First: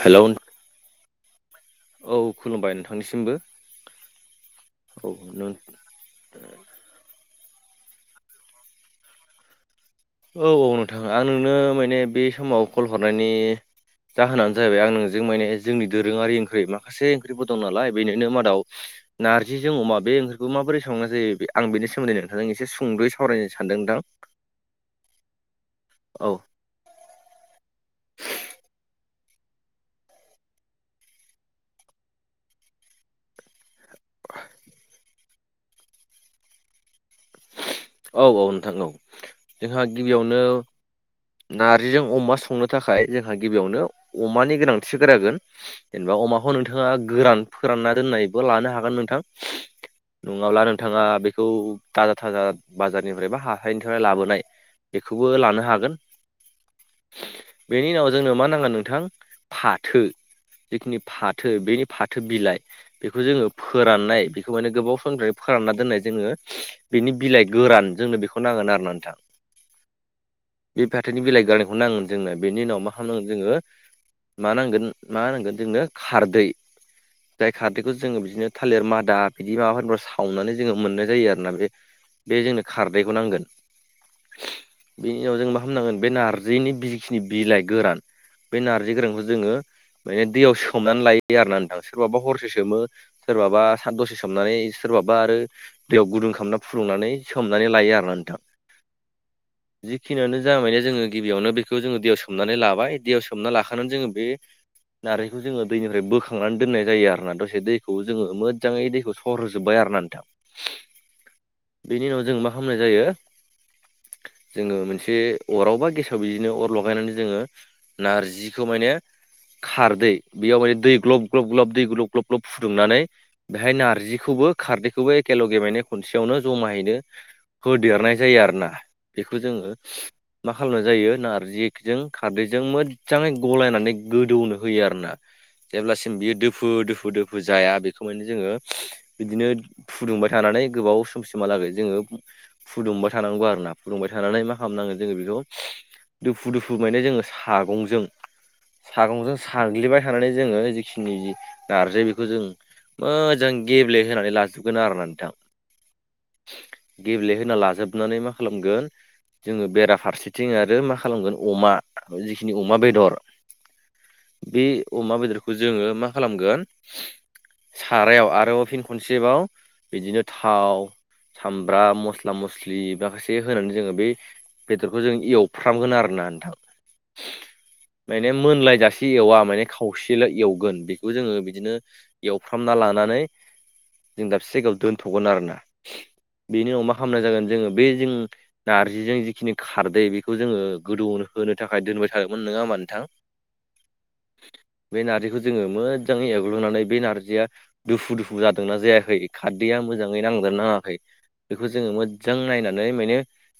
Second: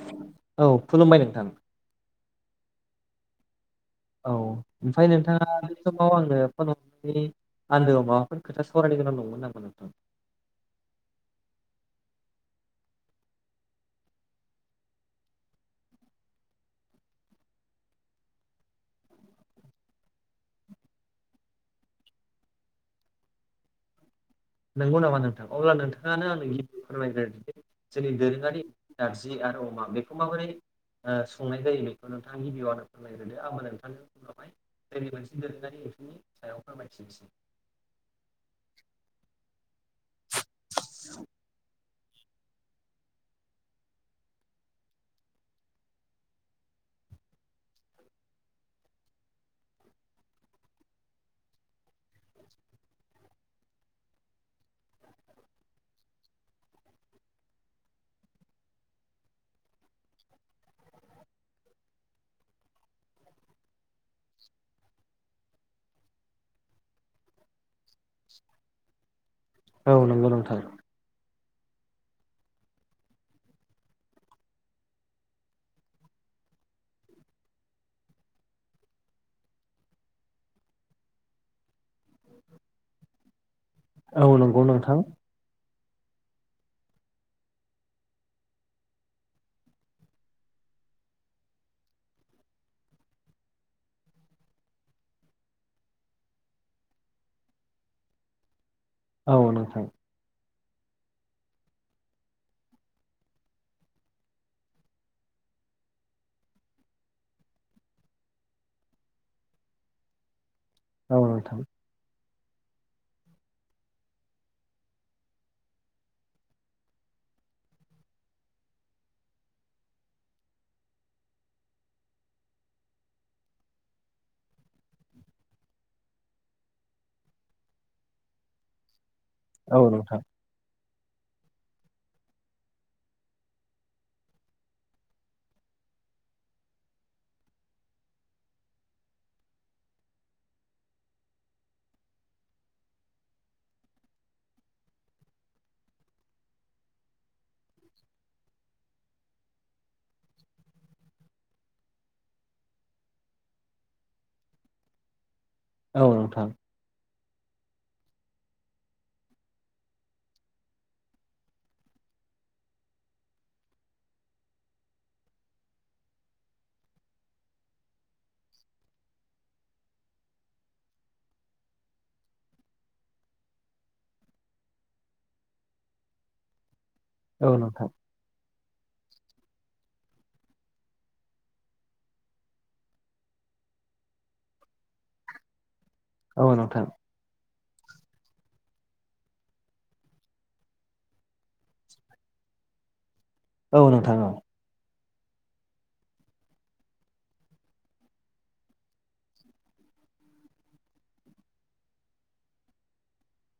हेल'। औ खुलुमबाय नोंथां। औ खुलुमबाय नोंथांनिसिमबो। औ औ ओमफ्राय नों नोंथाङा बे समाव आंनो फन हरनानै। आन्दो माफोर खोथा सावरायनो गोनाव दंमोन नामा नोंथां। औ औ नोंथां आं नोंनो माने बे समाव कल हरनायनि। जाहोनानो जाहैबाय आं नोंजों माने जोंनि दोरोङारि ओंख्रि माखासे ओंख्रिफोर दं नालाय बेनिनो मादाव। नारजिजों अमा बे ओंख्रिखौ माबोरै संनाय जायो आं बेनि सोमोन्दै नोंथांजों एसे सुंदुयै सावरायनो सानदों नोंथां। नंगौ नामा नोंथां अब्ला औ नोंथाङानो आं फोरमायग्रो जोंनि दोरोङारि नारजि आरो अमा बेखौ माबोरै संनाय जायो बेखौोंथां गिबियावनो फोरमायग्रो आंबो नोंथां [inaudible] जोंनि मोनसे दोरोङारि एसुननि सायाव फोरमायथिनोसै। औ औ नोंथां औ जोंहा गिबियावनो। नारजिजों अमा संनो थाखाय जोंहा गिबियावनो अमानि गोनांथिसो गोरागोन। जेनेबा अमाखौ नोंथाङा गोरान फोरानना दोननायबो लानो हागोन नोंथां। नङाब्ला नोंथाङा बेखौ थाजा थाजा। बाजारनिफ्राय बा हाथाइनिफ्राय लाबोनाय बेखौबो लानो हागोन। बेनि उनाव जोंनो मा नांगोन नोंथां फाथो। जिखिनि फाथो बेनि फाथो बिलाइ। बेखौ जोङो फोराननाय बेखौ माने गोबाव समनि फोरानना दोननाय जोङो बिनि बिलाइ। गोरान जोंनो बेखौ नांगोन आरोना ना नोंथां। औ नंगौ नोंथां। बे फाथोनि बिलाइ गारनायखौ नांगोन जोंनो बेनि उनाव मा खालामनांगोन जोङो। मा नांगोन मा नांगोन जोंनो खारदै। जाय खारदैखौ जोङो बिदिनो थालिर मादा बिदि माबाफोरफोरखौ सावनानै जोङो मोननाय जायो आरोना बे। बे जोंनो खारदैखौ नांगोन औ नंगौ नोंथां बेनि उनाव जों मा। खालामनांगोन बे नारजिनि जिखिनि बिलाइ गोरान बे नारजि गोरानखौ जोङो। माने दैयाव सोमनानै लायो आरोना नोंथां सोरबाबा हरसो सोमो। सोरबाबा साथ दसे सोमनानै सोरबाबा आरो दैयाव गुदुं खालामना फुदुंनानै। सोमनानै लायो आरोना नोंथां। औ नोंथां। खिनियानो जा माने जोङो गिबियावनो बेखौ जोङो दैयाव सोमनानै लाबाय दैयाव सोमना लाखानानै जोङो बे नारेंखौ जोङो दैनिफ्राय बोखांनानै दोननाय जायो आरोोना दसे दैखौ जोङो मोजाङै दैखौ हर होजोबबाय आरो ना नोंथां औ औ थाब बेनि उनाव जों मा खालामनाय जायो जोङो मोनसे अराव बा गेसाव बिदिनो अर लगायनानै जोङो नारजिखौ माने खारदै बेयाव माने दै ग्ल ग ग दै ग्ल ग ग्लब फुदुंनानै बेहाय नारजिखौबो खारदैखौबो एखेल' गेमनाय खनसेयावनो जमायैनो होदेरनाय जायो आरोोना बेखौ जोङो औ नोंथां मा खालामनाय जायो नारजिजों खारदैजों मोजाङै गलायनानै गोदौनो होयो आरोना जेब्लासिम बियो दोफु दोफु दोफु जाया बेखौ माने जोङो बिदिनो फुदुंबाय थानानै गोबाव समसिमहालागै जोङो फुदुंबाय थानांगौ आरो ना फुदुंबाय थानानै मा खालामनांगोन जोङो बेखौ दुफु दुफु माने जोङो सागंजों सागंजों साग्लिबाय थानानै जोङो जिखिनि जि नारजि बेखौ जों मोजां गेब्लेहानै लाजोबगोन आरो ना नोंथां। औ नोंथां। गेब्लेहोना लाजोबनानै मा खालामगोन। जोङो बेराफारसेथिं आरो मा खालामगोन अमा जिखिनि अमा बेदर। बे अमा बेदरखौ जोङो मा खालामगोन। सारायाव आरोबाव फिन खनसेबाव बिदिनो थाव सामब्राम मस्ला मस्लि माखासे होनानै जोङो बे बेदरखौ जों एवफ्रामगोन आरोना नोंथां। औ नोंथां। माने मोनलायजासे एवा माने खावसेल एवगोन बेखौ जोङो बिदिनो एवफ्रामना लानानै जों दाबसे जायगायाव दोनथ'गोन आरोना औ बेनि अ नोंथां [unintelligible] जागोन जोङो बे जों नारजिजों जिखिनि खारदै बेखौ जोङो गोदौ होनो होनो थाखाय दोनबाय थादोंमोन नङा होमबा नोंथां। औ नोंथां औ। बे नारजिखौ जोङो मोजाङै एवग्रोनानै बे नारजिया दुफु दुफु जादोंना जायाखै खारदैया मोजाङै नांदोंना खै बेखौ जोङो मोजां नायनानै माने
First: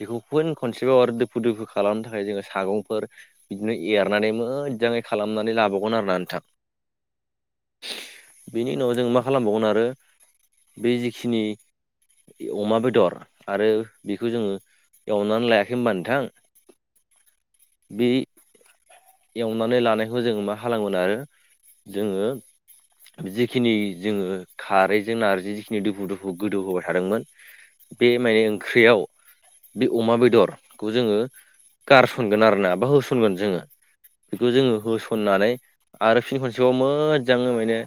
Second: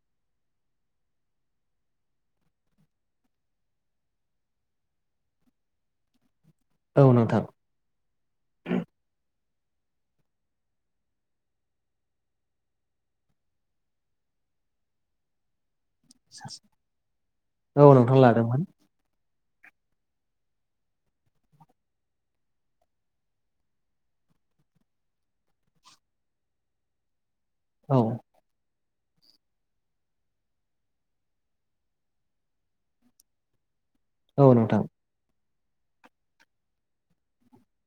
बेखौ फुन खनसेबाव आरो दोफु दुफु खालामनो थाखाय जोङो सागंफोर बिदिनो एरनानै मोजाङै खालामनानै लाबावगोन आरोना नोंथां। औ नोंथां। बेनि उनाव जों मा खालामबावगोन आरो बे जिखिनि अमा बेदर आरो बेखौ जोङो एवनानै लाया होमबा नोंथां बे [unintelligible] एवनानै लानायखौ जोङो मा खालामगोन आरो जोङो जिखिनि जोङो खारैजों नार्जि जिखिनि दोफु दुफु गोदौ होबाय थादोंमोन। औ बे माने ओंख्रियाव बे अमा बेदरखौ जोङो गारसनगोन आरोना बा होसनगोन जोङो। औ बेखौ जोङो नोंथां होसननानै आरो फिन खनसेबाव मोजाङै माने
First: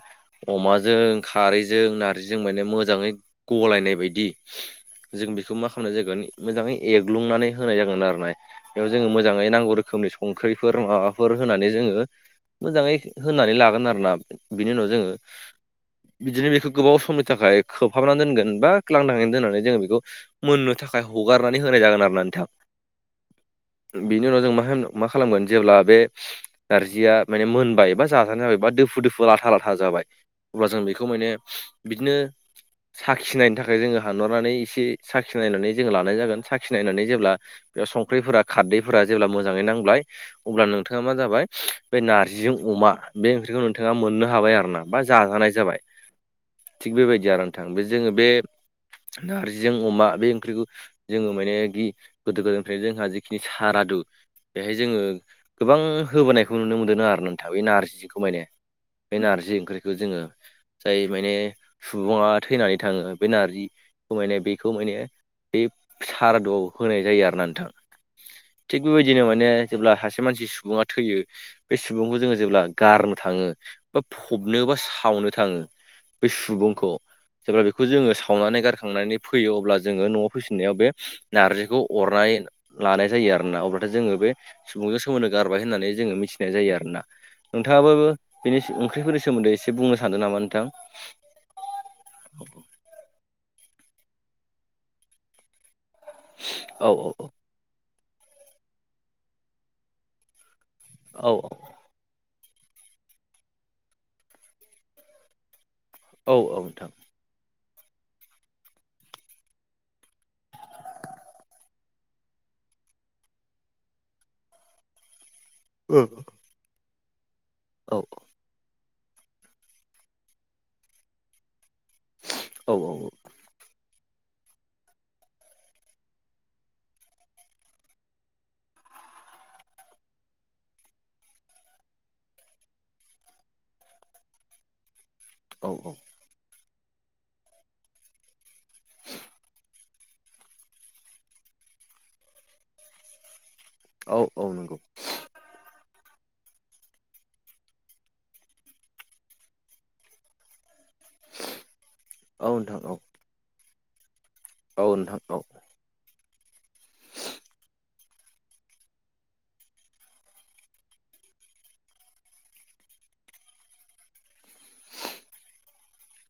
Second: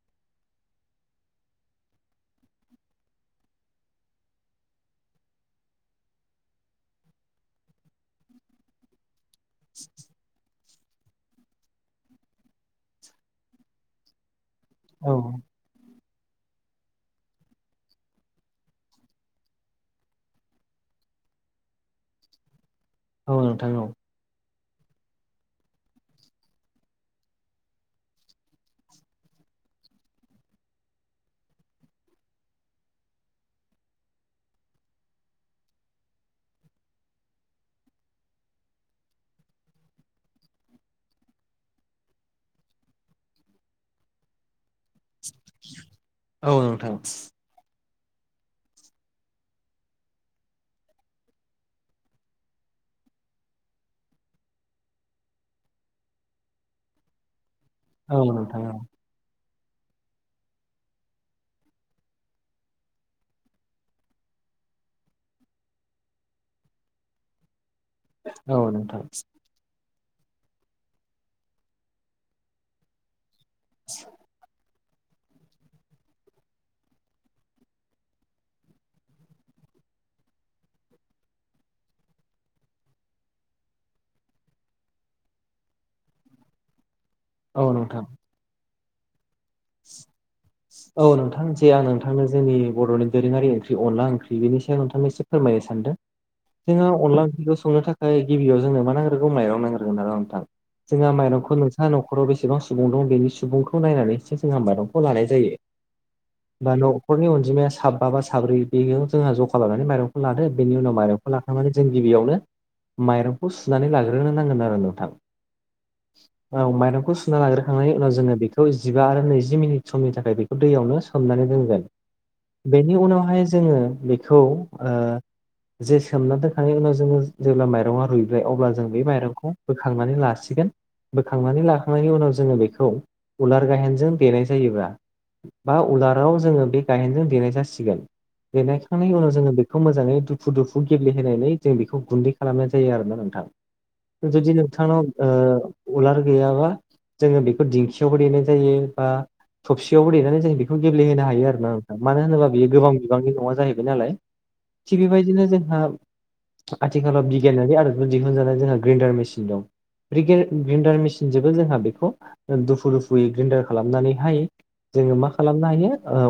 अमाजों खारैजों नार्जिजों माने मोजाङै गलायनाय बायदि जों बेखौ मा खालामनाय जागोन मोजाङै एग्लुंनानै होनाय जागोन आरो ना। बेयाव जोङो मोजाङै नांगौ रोखोमनि संख्रिफोर माबा फोर होनानै जोङो मोजाङै होनानै लागोन आरोना बिनि उनाव औ जोङो बिदिनो बेखौ गोबाव समनि थाखाय खोबहाबनानै दोनगोन बा लादाङै दोननानै जोङो बेखौ मोननो थाखाय हगारनानै होनाय जागोन आरो ना नोंथां। औ नोंथां औ। बिनि उनाव जों मा होन मा खालामगोन जेब्ला बे नारजिया माने मोनबाय बा जाजानाय जाबाय बा दोफु दोफु लाथा लाथा जाबाय अब्ला जों बेखौ माने बिदिनो साखिनायनो थाखाय जोङो हानहरनानै एसे साखिनायनानै जोङो लानाय जागोन साखिनायनानै जेब्ला बेयाव संख्रिफोरा खारदैफोरा जेब्ला मोजाङै नांबाय अब्ला नों नोंथाङा मा जाबाय बे नारजिजों अमा बे ओंख्रिखौ नोंथाङा मोननो हाबाय आरो ना। बा जाजानाय जाबाय औ थिग नोंथां बेबायदि आरो नोंथां बे जोङो बे नारजिजों अमा बे ओंख्रिखौ जोङो मानो गि गोदो गोदायनिफ्रायनो जोंहा जिखिनि सारादु बेहाय जोङो गोबां होबोनायखौ नुनो मोनदोंनो आरो नोंथां बे औ नारजिखौ माने। नोंथां बे नारजि ओंख्रिखौ जोङो जाय माने सुबुङा थैनानै थाङो बे नारजिखौ माने बेखौ माने बे सारादुआव होनाय जायो आरोना नोंथां। औ थिग नोंथां बेबायदिनो माने जेब्ला सासे मानसि सुबुङा थैयो बे सुबुंखौ जोङो जेब्ला गारनो थाङो बा फबनो बा सावनो थाङो बे सुबुंखौ। जेब्ला बेखौ जोङो सावनानै गारखांनानै फैयो अब्ला जोङो न'आव फैफिननायाव बे नारजिखौ अरनाय लानाय जायो आरो ना अब्लाथाय जोङो बे सुबुंजों सोमोन्दो गारबाय होननानै जोङो मिथिनाय जायो आरोना। औ नोंथाङाबो नोंथां बेनि ओंख्रिफोरनि सोमोन्दै एसे बुंनो सानदों नामा नोंथां? औ नोंथां जे आं नोंथांनो जोंनि बर'नि दोरोङारि ओंख्रि अनला ओंख्रि बेनि सायाव नोंथांनो एसे फोरमायनो सानदों। जोंहा औ अनला ओंख्रिखौ संनो थाखाय गिबियाव जोंनो मा नांग्रोगौ माइरं नांग्रोगोन आरो नोंथां। जोंहा औ माइरंखौ नोंसा न'खराव बेसेबां सुबुं दं बेनि सुबुंखौ नायनानैसो जोंहा माइरंखौ लानाय जायो। औ औ बा नोंथां न'खरनि अनजिमाया साबा बा साब्रै बेयाव जोंहा ज' खालामनानै माइरंखौ लादो। बेनि उनाव माइरं खौ लाखांनानै जों गिबियावनो माइरंखौ सुनानै लाग्रोनो नांगोन आरो नोंथां। ओ। औ माइरंखौ सुना लाग्रोखांनायनि उनाव जोङो बेखौ जिबा आरो नैजि मिनिट समनि थाखाय बे दैयावनो सोमनानै दोनगोन। औ बेनि उनावहाय जोङो बेखौ ओ जे सोमना दोनखांनायनि उनाव जोङो जेब्ला माइरङा रुइबाय अब्ला जों बे माइरंखौ बोखांनानै लासिगोन। बोखांनानै लाखांनायनि उनाव जोङो बेखौ उलार गाहेनजों देनाय जायो बा औ बा उलाराव जोङो बे गाहेनजों देनाय जासिगोन। देनायखांनायनि उनाव जोङो बे खौ मोजाङै दुफु दुफु गेब्लेहोनानै जों बेखौ गुन्दै खालामनाय जायो आरोना नोंथां। औ औ जुदि नंगौ नोंथांनाव ओ उलार गैयाबा जोङो बेखौ दिंखियावबो देनाय जायो बा सियावबो दैेनानै जों बेखौ गेब्लेहोनो हायो आरोना नोंथा मानो औ होनोबा बेयो नोंथां गोबां औ बिबांनि नङा जाहैबाय नालाय। औ थिग नोंथां औ बेबायदिनो जोंहा आथिखालाव बिगियानारि आदबखौ दिहुनजानाय जोंहा ग्रेन्डार मेसिन दं। बे ग्रि-ग्रिन्डार मेसिनजोंबो जोंहा बेखौ दुफु दुफुयै ग्रिन्डार खालामनानैहाय जोङो मा खालामनो हायो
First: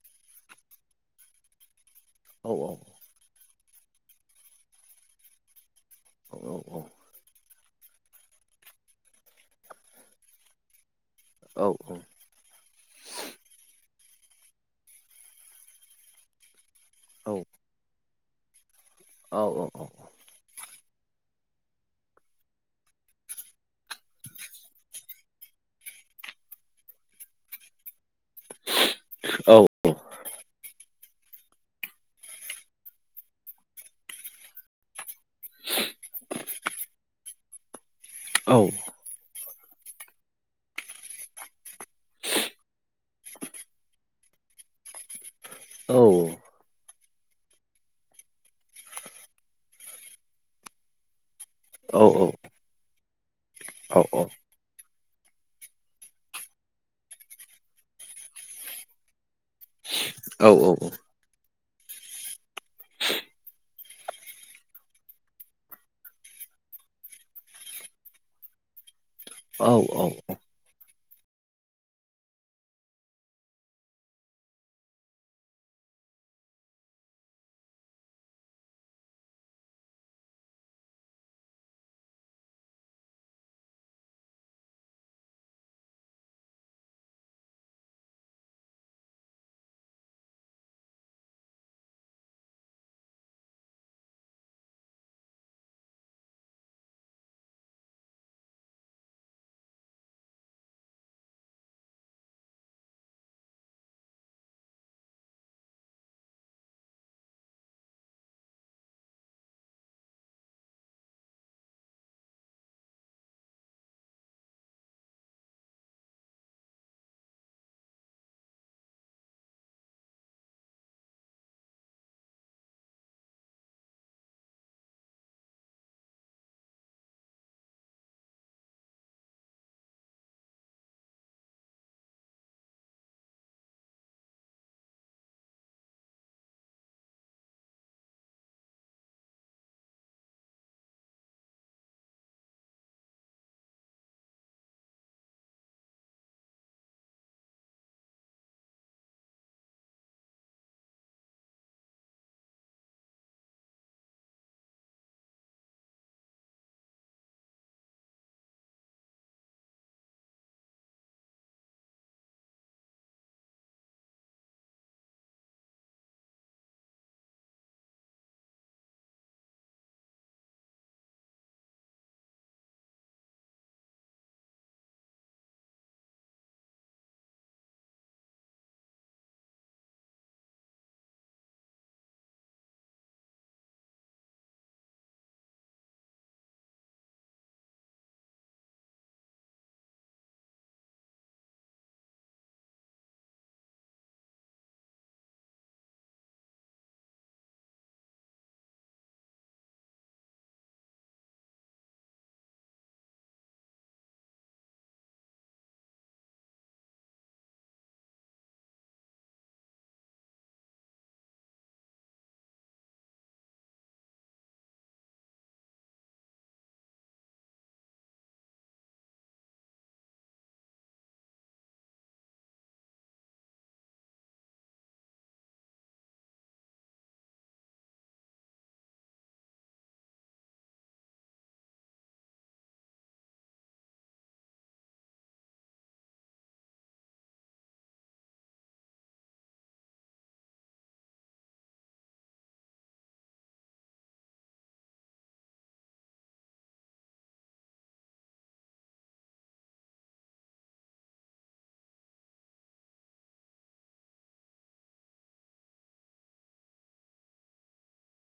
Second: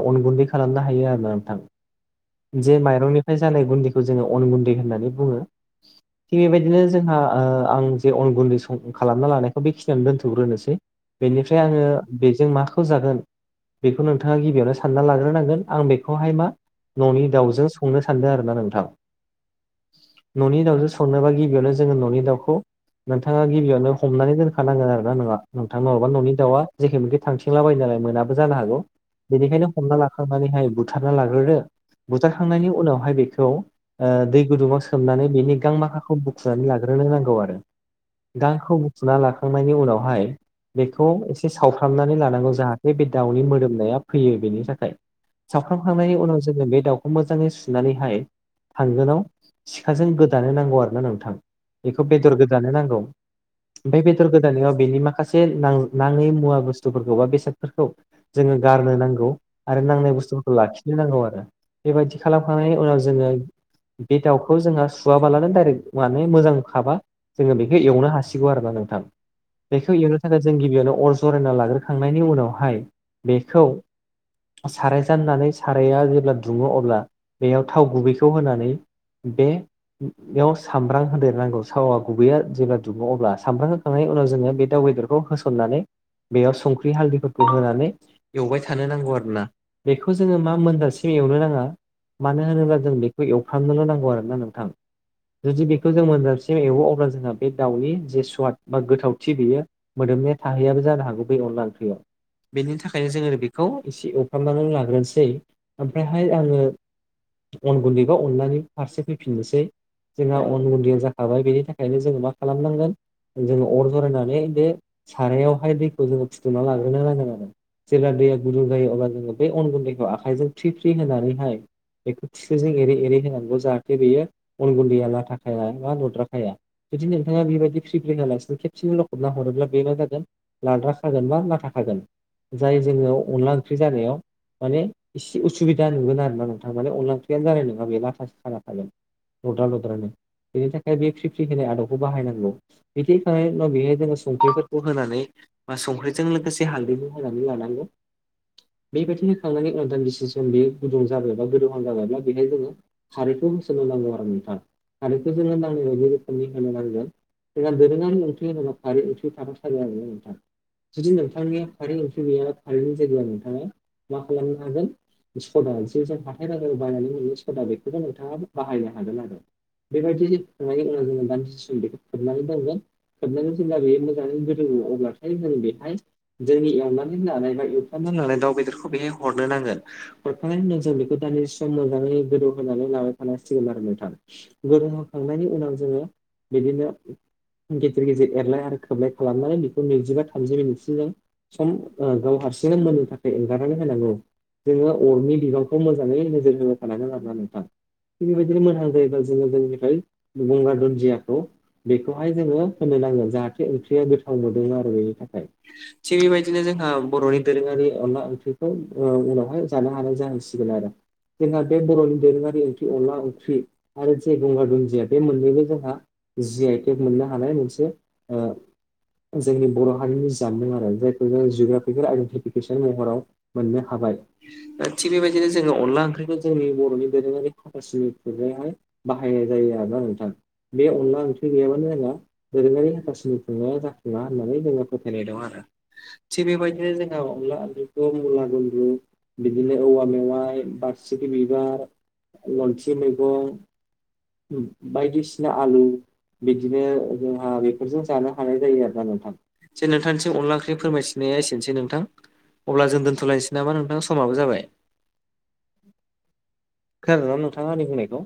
अन गुन्दै खालामनो हायो आरोना औ नोंथां। जे माइरंनि फ्राय जानाय गुन्दैखौ जोङो अन गुन्दै होननानै बुङो। औ थिग बेबायदिनो जोंहा ओ आं जे अनगुन्दै खालामना लानायखौ बेखिनियावानो दोनथ'ग्रोनोसै। बेनिफ्राय औ आङो बेजों माखौ जागोन बेखौ नोंथाङा गिबियावनो सानना लाग्रोनांगोन। आं बेखौहाय मा न'नि दाउजों संनो सानदों आरोना नोंथां। औ औ औ। न'नि दाउजों संनोबा गिबियावनो जोङो न'नि दाउखौ नोंथाङा गिबियावनो हमनानै दोनखानांगोन आरोना नङा नोंथां नङाबा न'नि दाउआ जेखे मेखै थांथिंलाबायायो नालाय मोना बो जानो हागौ। बेनिखायनो हमना लाखांनानैहाय बुथारना लाग्रोदो। बुथारखांनायनि उनावहाय बेखौ दै गुदुङाव सोमनानै बेनि गां माखाखौ बुखुनानै लाग्रोनो नांगौ आरो। गांखौ फुना लाखांनायनि उनावहाय बेखौ एसे सावफ्रामनानै लानांगौ जाहा ते बे दाउनि मोदोमनाया फैयो बेनि थाखाय। सावफ्रामखांनायनि उनाव जोङो बे दाउखौ मोजाङै सुनानैहाय थांगोनाव सिखाजों गोदानो नांगौ आरोना नोंथां। बेखौ बेदर औ गोदानो नांगौ। बे बेदर गोदानायाव बेनि माखा से ना-नाङै मुवा बुस्थुफोरखौ बा बेसादफोरखौ जोङो गारनो नांगौ आरो नांनाय औ औ बुस्थुफोरखौ औ लाखिनो नांगौ आरो। बेबायदि खालामखांनायनि उनाव जोङो बे दाउखौ जोंहा सुवाबालानो दाइरेक्ट माने मोजांखाबा जोङो बेखौ एवनो हासिगौ आरोना नोंथां। औ बेखौ औ एवनो थाखाय जों गिबियावनो अर जरायना लाग्रोखांनायनि उनावहाय बेखौ साराय जाननानै साराया जेब्ला दुङो अब्ला बेयाव थाव गुबैखौ होनानै बे याव सामब्राम होदेरनांगौ थाव गुबैया जेब्ला दुङो अब्ला सामब्राम होखांनाय उनाव जोङो बे दाउ बेदरखौ होसननानै बेयाव संख्रि हालदैफोरखौ होनानै एवबाय थानो नांगौ आरो ना बेखौ जोङो मा मोनजासिम एवनो नाङा। मानो होनोब्ला जों बेखौ एवफ्रामनोल' नांगौ आरो ना नोंथां। जुदि बेखौ जों मोनजासिम एवो अब्ला जोंहा बे दाउनि जे सुवाद बा गोथावथि बेयो मोदोमनाया थाहैयाबो जानो हागौ बे अनला ओंख्रियाव। बेनि थाखायनो जोङो बेखौ एसे एवफ्रामनानै लाग्रोनोसै ओमफ्रायहाय आंङो अन गुन्दैबा अनलानि फारसे फैफिननोसै। जोंहा अन गुन्दैया जाखाबाय बेनि थाखायनो जोङो मा खालामनांगोन जोङो अर जरायनानै बे सारायावहाय दैखौ जोङो फुदुंना लागोन होनो नांगोन आरो जेब्ला दैया गुदुं जायो अब्ला जोङो बे अन गुन्दैखौ आखाइजों फ्रि फ्रि होनानैहाय बेखौ खोस्लिजों एरै एरै होनांगौ जाहाथे बेयो अन गुन्दैया लाथाखाया बा लुद्रा खाया। जुदि नोंथाङा बेबायदि फ्रि फ्रि होआलासिनो खेबसेनो लखबना हरोब्ला बे मा जागोन लाद्राखागोन बा लाथाखागोन जाय जोङो अनला ओंख्रि जानायाव माने एसे उसुबिदा नुगोन आरो ना नोंथां माने अनला ओंख्रियानो जानाय नङा बे लाथासो खाना थागोन। लद्रा लद्रानो बेनि थाखाय बे फ्रि फ्रि होनाय आदबखौ बाहायनांगौ। बिदि होखांनायनि उनाव बेहाय जोङो संख्रिफोरखौ होनानै बा संख्रिजों लोगोसे हालदैखौ होनानै लानांगौ। बेबायदि होखांनानै उनाव दानदिसे सम बेयो गुदुं जाबायबा गोदौहां जाबायब्ला बेहाय जोङो खारैखौ होसननो नांगौ आरो नोंथां खारैखौ जोङो नांनाय बायदि रोखोमनि होनो नांगोन। जोंहा दोरोङारि ओंख्रि होनबा खारै ओंख्रि थाफाथारो आरोना नोंथां जुदि नोंथा [unintelligible] खारै ओंख्रि गैयाब्ला खारैनि जायगायाव नोंथाङा मा खालामनो हागोन सदा जे जों हाथाय बाजाराव बायनानै मोनो सदा बेखौबो नोंथाङाबो बाहायनो हागोन आरो। बेबायदि होखांनायनि उनाव जोङो दान्दिसे सम बेखौ खोबनानै दोनगोन। खोबनानै जेब्ला बेयो मोजाङै गोदौयो अब्लाथाय जों बेहाय जोंनि एवनानै लानाय बा एवफ्रामनानै लानाय दाउ बेदरखौ बेहाय हरनो नांगोन। हरखांनाय उनाव जों बेखौ दान्दिसे सम मोजाङै गोदौ होनानै लाबाय थानांसिगोन आरो नोंथां। गोदौ होखांनायनि उनाव जोङो बिदिनो गेजेर गेजेर एरलाय आरो खोबलाय खालामनानै बेखौ नैजिबा थामजि मिनिटसिम जों सम ओ गाव हारसिंनो मोननो थाखाय एंगारनानै होनांगौ। जोङो अरनि बिबांखौ मोजाङै नोजोर होबाय थानांगोन आरोना नोंथां ‌। थिग बेबायदिनो मोजां जायोब्ला जोङो जोंनिफ्राय गंगार दुन्दियाखौ बेखौहाय जोङो होनो नांगोन जाहाथे ओंख्रिया गोथाव मोनदोमो आरो बेनि थाखाय। थिग बेबायदिनो जोंहा बर'नि दोरोङारि अनला ओंख्रिखौ ओ उनावहाय जानो हानाय जाहैसिगोन आरो। जोंहा बे बर'नि दोरोङारि ओंख्रि अनला ओंख्रि आरो जे गंगार दुन्दिया बे मोननैबो जोंहा जि आइ टेग मोननो हानाय मोनसे ओ जोंनि बर' हारिनि जामुं आरो। जायखौ जों जिअग्राफिकेल आइडेन्टिफिकेसन महराव मोननो हाबाय। थिग बेबायदिनो जोङो अनला ओंख्रिखौ जोंनि बर'नि दोरोंङारि हाथासुनि खुरनायावहाय बाहायनाय जायो आरोना नोंथां बे अनला ओंख्रि गैयाबानो [unintelligible] दोरोङारि हाथासिनि खुंनाया जाफुंङा होननानै जोङो फोथायनाय दं आरो। थिग बेबायदिनो जोंङो अनला ओंख्रिखौ मुला गुन्द्रु बिदिनो औवा मेवाइ बारसिखि बिबार लन्थि मैगं बायदिसिना आलु बिदिनो जोंहा बेफोरजों जानो हानाय जायो आरो ना नोंथां जे नोंथांथिं अनला [unintelligible] बे फोरमायथिनाया एसेनोसै नोंथां अब्ला जों दोनथ'लायनोसै नामा नोंथां समाबो जाबाय। ज [inaudible] खोनादोंना नोंथाङा आंनि बुंनायखौ?